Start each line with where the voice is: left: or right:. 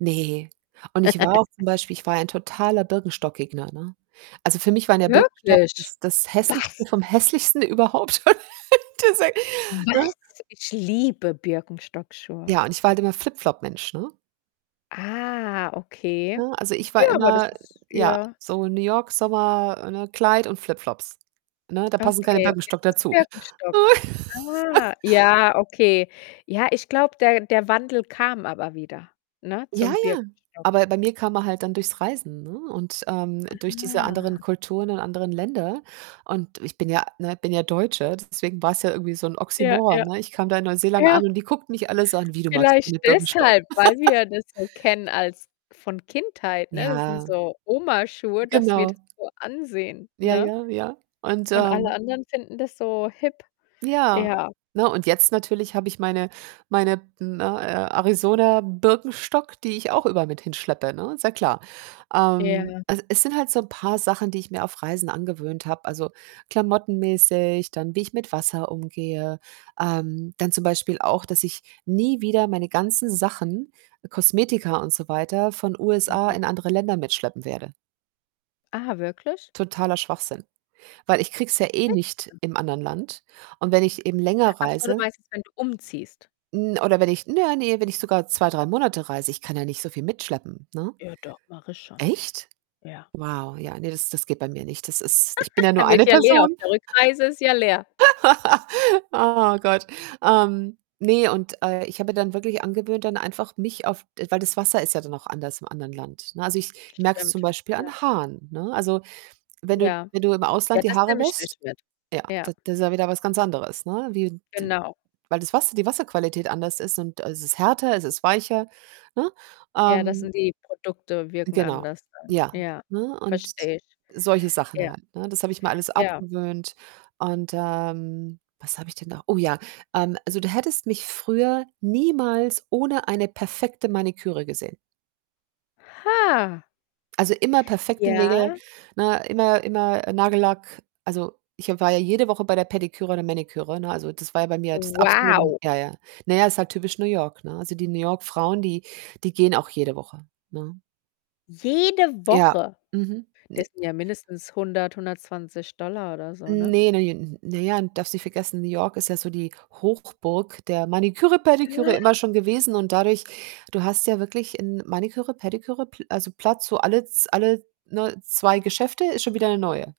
right: Ne, und ich war auch zum Beispiel ich war ja ein totaler Birkenstock-Gegner, ne? Also, für mich waren ja Birkenstock
left: Wirklich?
right: das das Hässlichste
left: Was?
right: vom Hässlichsten überhaupt., [unintelligible] ne?
left: Was? Ich liebe Birkenstock-Schuhe.
right: Ja, und ich war halt immer Flip-Flop-Mensch, ne?
left: Ah, okay.
right: Ne, also ich war
left: Ja, aber
right: immer,
left: das ist
right: ja,
left: ja.
right: so New York, Sommer, ne, Kleid und Flipflops. Ne, da passen keine
left: Okay, und
right: Birkenstock
left: jetzt ist
right: dazu.
left: Birkenstock ah, ja, okay. Ja, ich glaube, der der Wandel kam aber wieder, ne,
right: Ja,
left: zum
right: ja,
left: Birkenstock.
right: aber bei mir kam er halt dann durchs Reisen, ne, und, ähm, durch diese anderen
left: Ah.
right: Kulturen und anderen Länder und ich bin ja, ne bin ja Deutsche, deswegen war's ja irgendwie so 'n
left: Ja,
right: Oxymoron,
left: ja,
right: ne? Ich kam da in Neuseeland an
left: ja.
right: und die guckten mich alle so an: „Wie du magst
left: Vielleicht
right: keine Birkenstock?"
left: deshalb, weil wir das so kennen als von Kindheit, ne, das sind
right: Ja.
left: so Oma-Schuhe, das wir
right: Genau.
left: das so ansehen,
right: Ja,
left: ne?
right: ja, ja. Und,
left: Und alle
right: ähm
left: Anderen finden das so hip.
right: Ja.
left: Ja.
right: Ne, und jetzt natürlich habe ich meine meine, b ne, A Arizona Birkenstock, die ich auch überall mit hinschleppe, ne, ist ja klar. Ähm,
left: Ja.
right: also es sind halt so 'n paar Sachen, die ich mir auf Reisen angewöhnt habe. Also, klamottenmäßig, dann wie ich mit Wasser umgehe, ähm, dann zum Beispiel auch, dass ich nie wieder meine ganzen Sachen, Kosmetika und so weiter, von USA
left: Mhm.
right: in andere Länder mitschleppen werde.
left: Ah, wirklich?
right: Totaler Schwachsinn, weil ich kriege es ja eh nicht
left: [unintelligible]
right: im anderen Land und wenn ich eben länger
left: Achso, du
right: reise
left: meinst jetzt, wenn du umziehst?
right: 'n oder wenn ich naja, ne, wenn ich sogar 2, 3 Monate reise, ich kann ja nicht so viel mitschleppen, ne?
left: Ja, doch, mache ich schon.
right: Echt?
left: Ja.
right: Wow, ja, ne, das das geht bei mir nicht. Das ist ich bin ja nur
left: Der wird
right: eine
left: ja leer, auf
right: Person.
left: der Rückreise ist ja leer.
right: Oh Gott. Ähm, ne, und, äh, ich habe mir dann wirklich angewöhnt, dann einfach mich auf d weil das Wasser ist ja dann auch anders im anderen Land, ne, also ich merke es zum
left: Stimmt,
right: Beispiel an
left: ja.
right: Haaren, ne? Also, wenn du
left: Ja.
right: wenn du im
left: Ja,
right: Ausland die
left: das
right: Haare
left: nehme ich
right: wäscht,
left: nicht mit.
right: ja, d
left: Ja.
right: das ist ja wieder was ganz anderes, ne, wie d
left: Genau.
right: weil das Wasser die Wasserqualität anders ist und es ist härter, es ist weicher, ne?
left: Ja, das
right: Ähm
left: sind die Produkte, wirken
right: Genau,
left: anders dann.
right: ja,
left: Ja,
right: ne, und
left: verstehe ich.
right: solche Sachen
left: Ja.
right: halt, ne? Das habe ich mir alles
left: Ja.
right: abgewöhnt und, ähm, was habe ich denn noch oh ja. Ähm, also du hättest mich früher niemals ohne eine perfekte Maniküre gesehen.
left: Ha.
right: Also immer perfekte Nägel,
left: Ja.
right: ne, immer immer, äh, Nagellack. Also, ich habe war ja jede Woche bei der Pediküre der Maniküre, ne, also das war ja bei mir das absolute m
left: Wow.
right: ja, ja. Na ja, ist halt typisch New York, ne? Also, die New York Frauen, die die gehen auch jede Woche, ne?
left: Jede
right: Ja,
left: Woche?
right: mhm.
left: Das
right: Ne
left: sind ja mindestens 100, 120 $ oder so, ne?
right: Ne, ne, j n naja, darfst nicht vergessen, New York ist ja so die Hochburg der Maniküre, Pediküre,
left: [unintelligible]
right: immer schon gewesen und dadurch du hast ja wirklich in Maniküre, Pediküre Pl also Platz, wo alles alle, ne, 2 Geschäfte ist schon wieder 'ne Neue.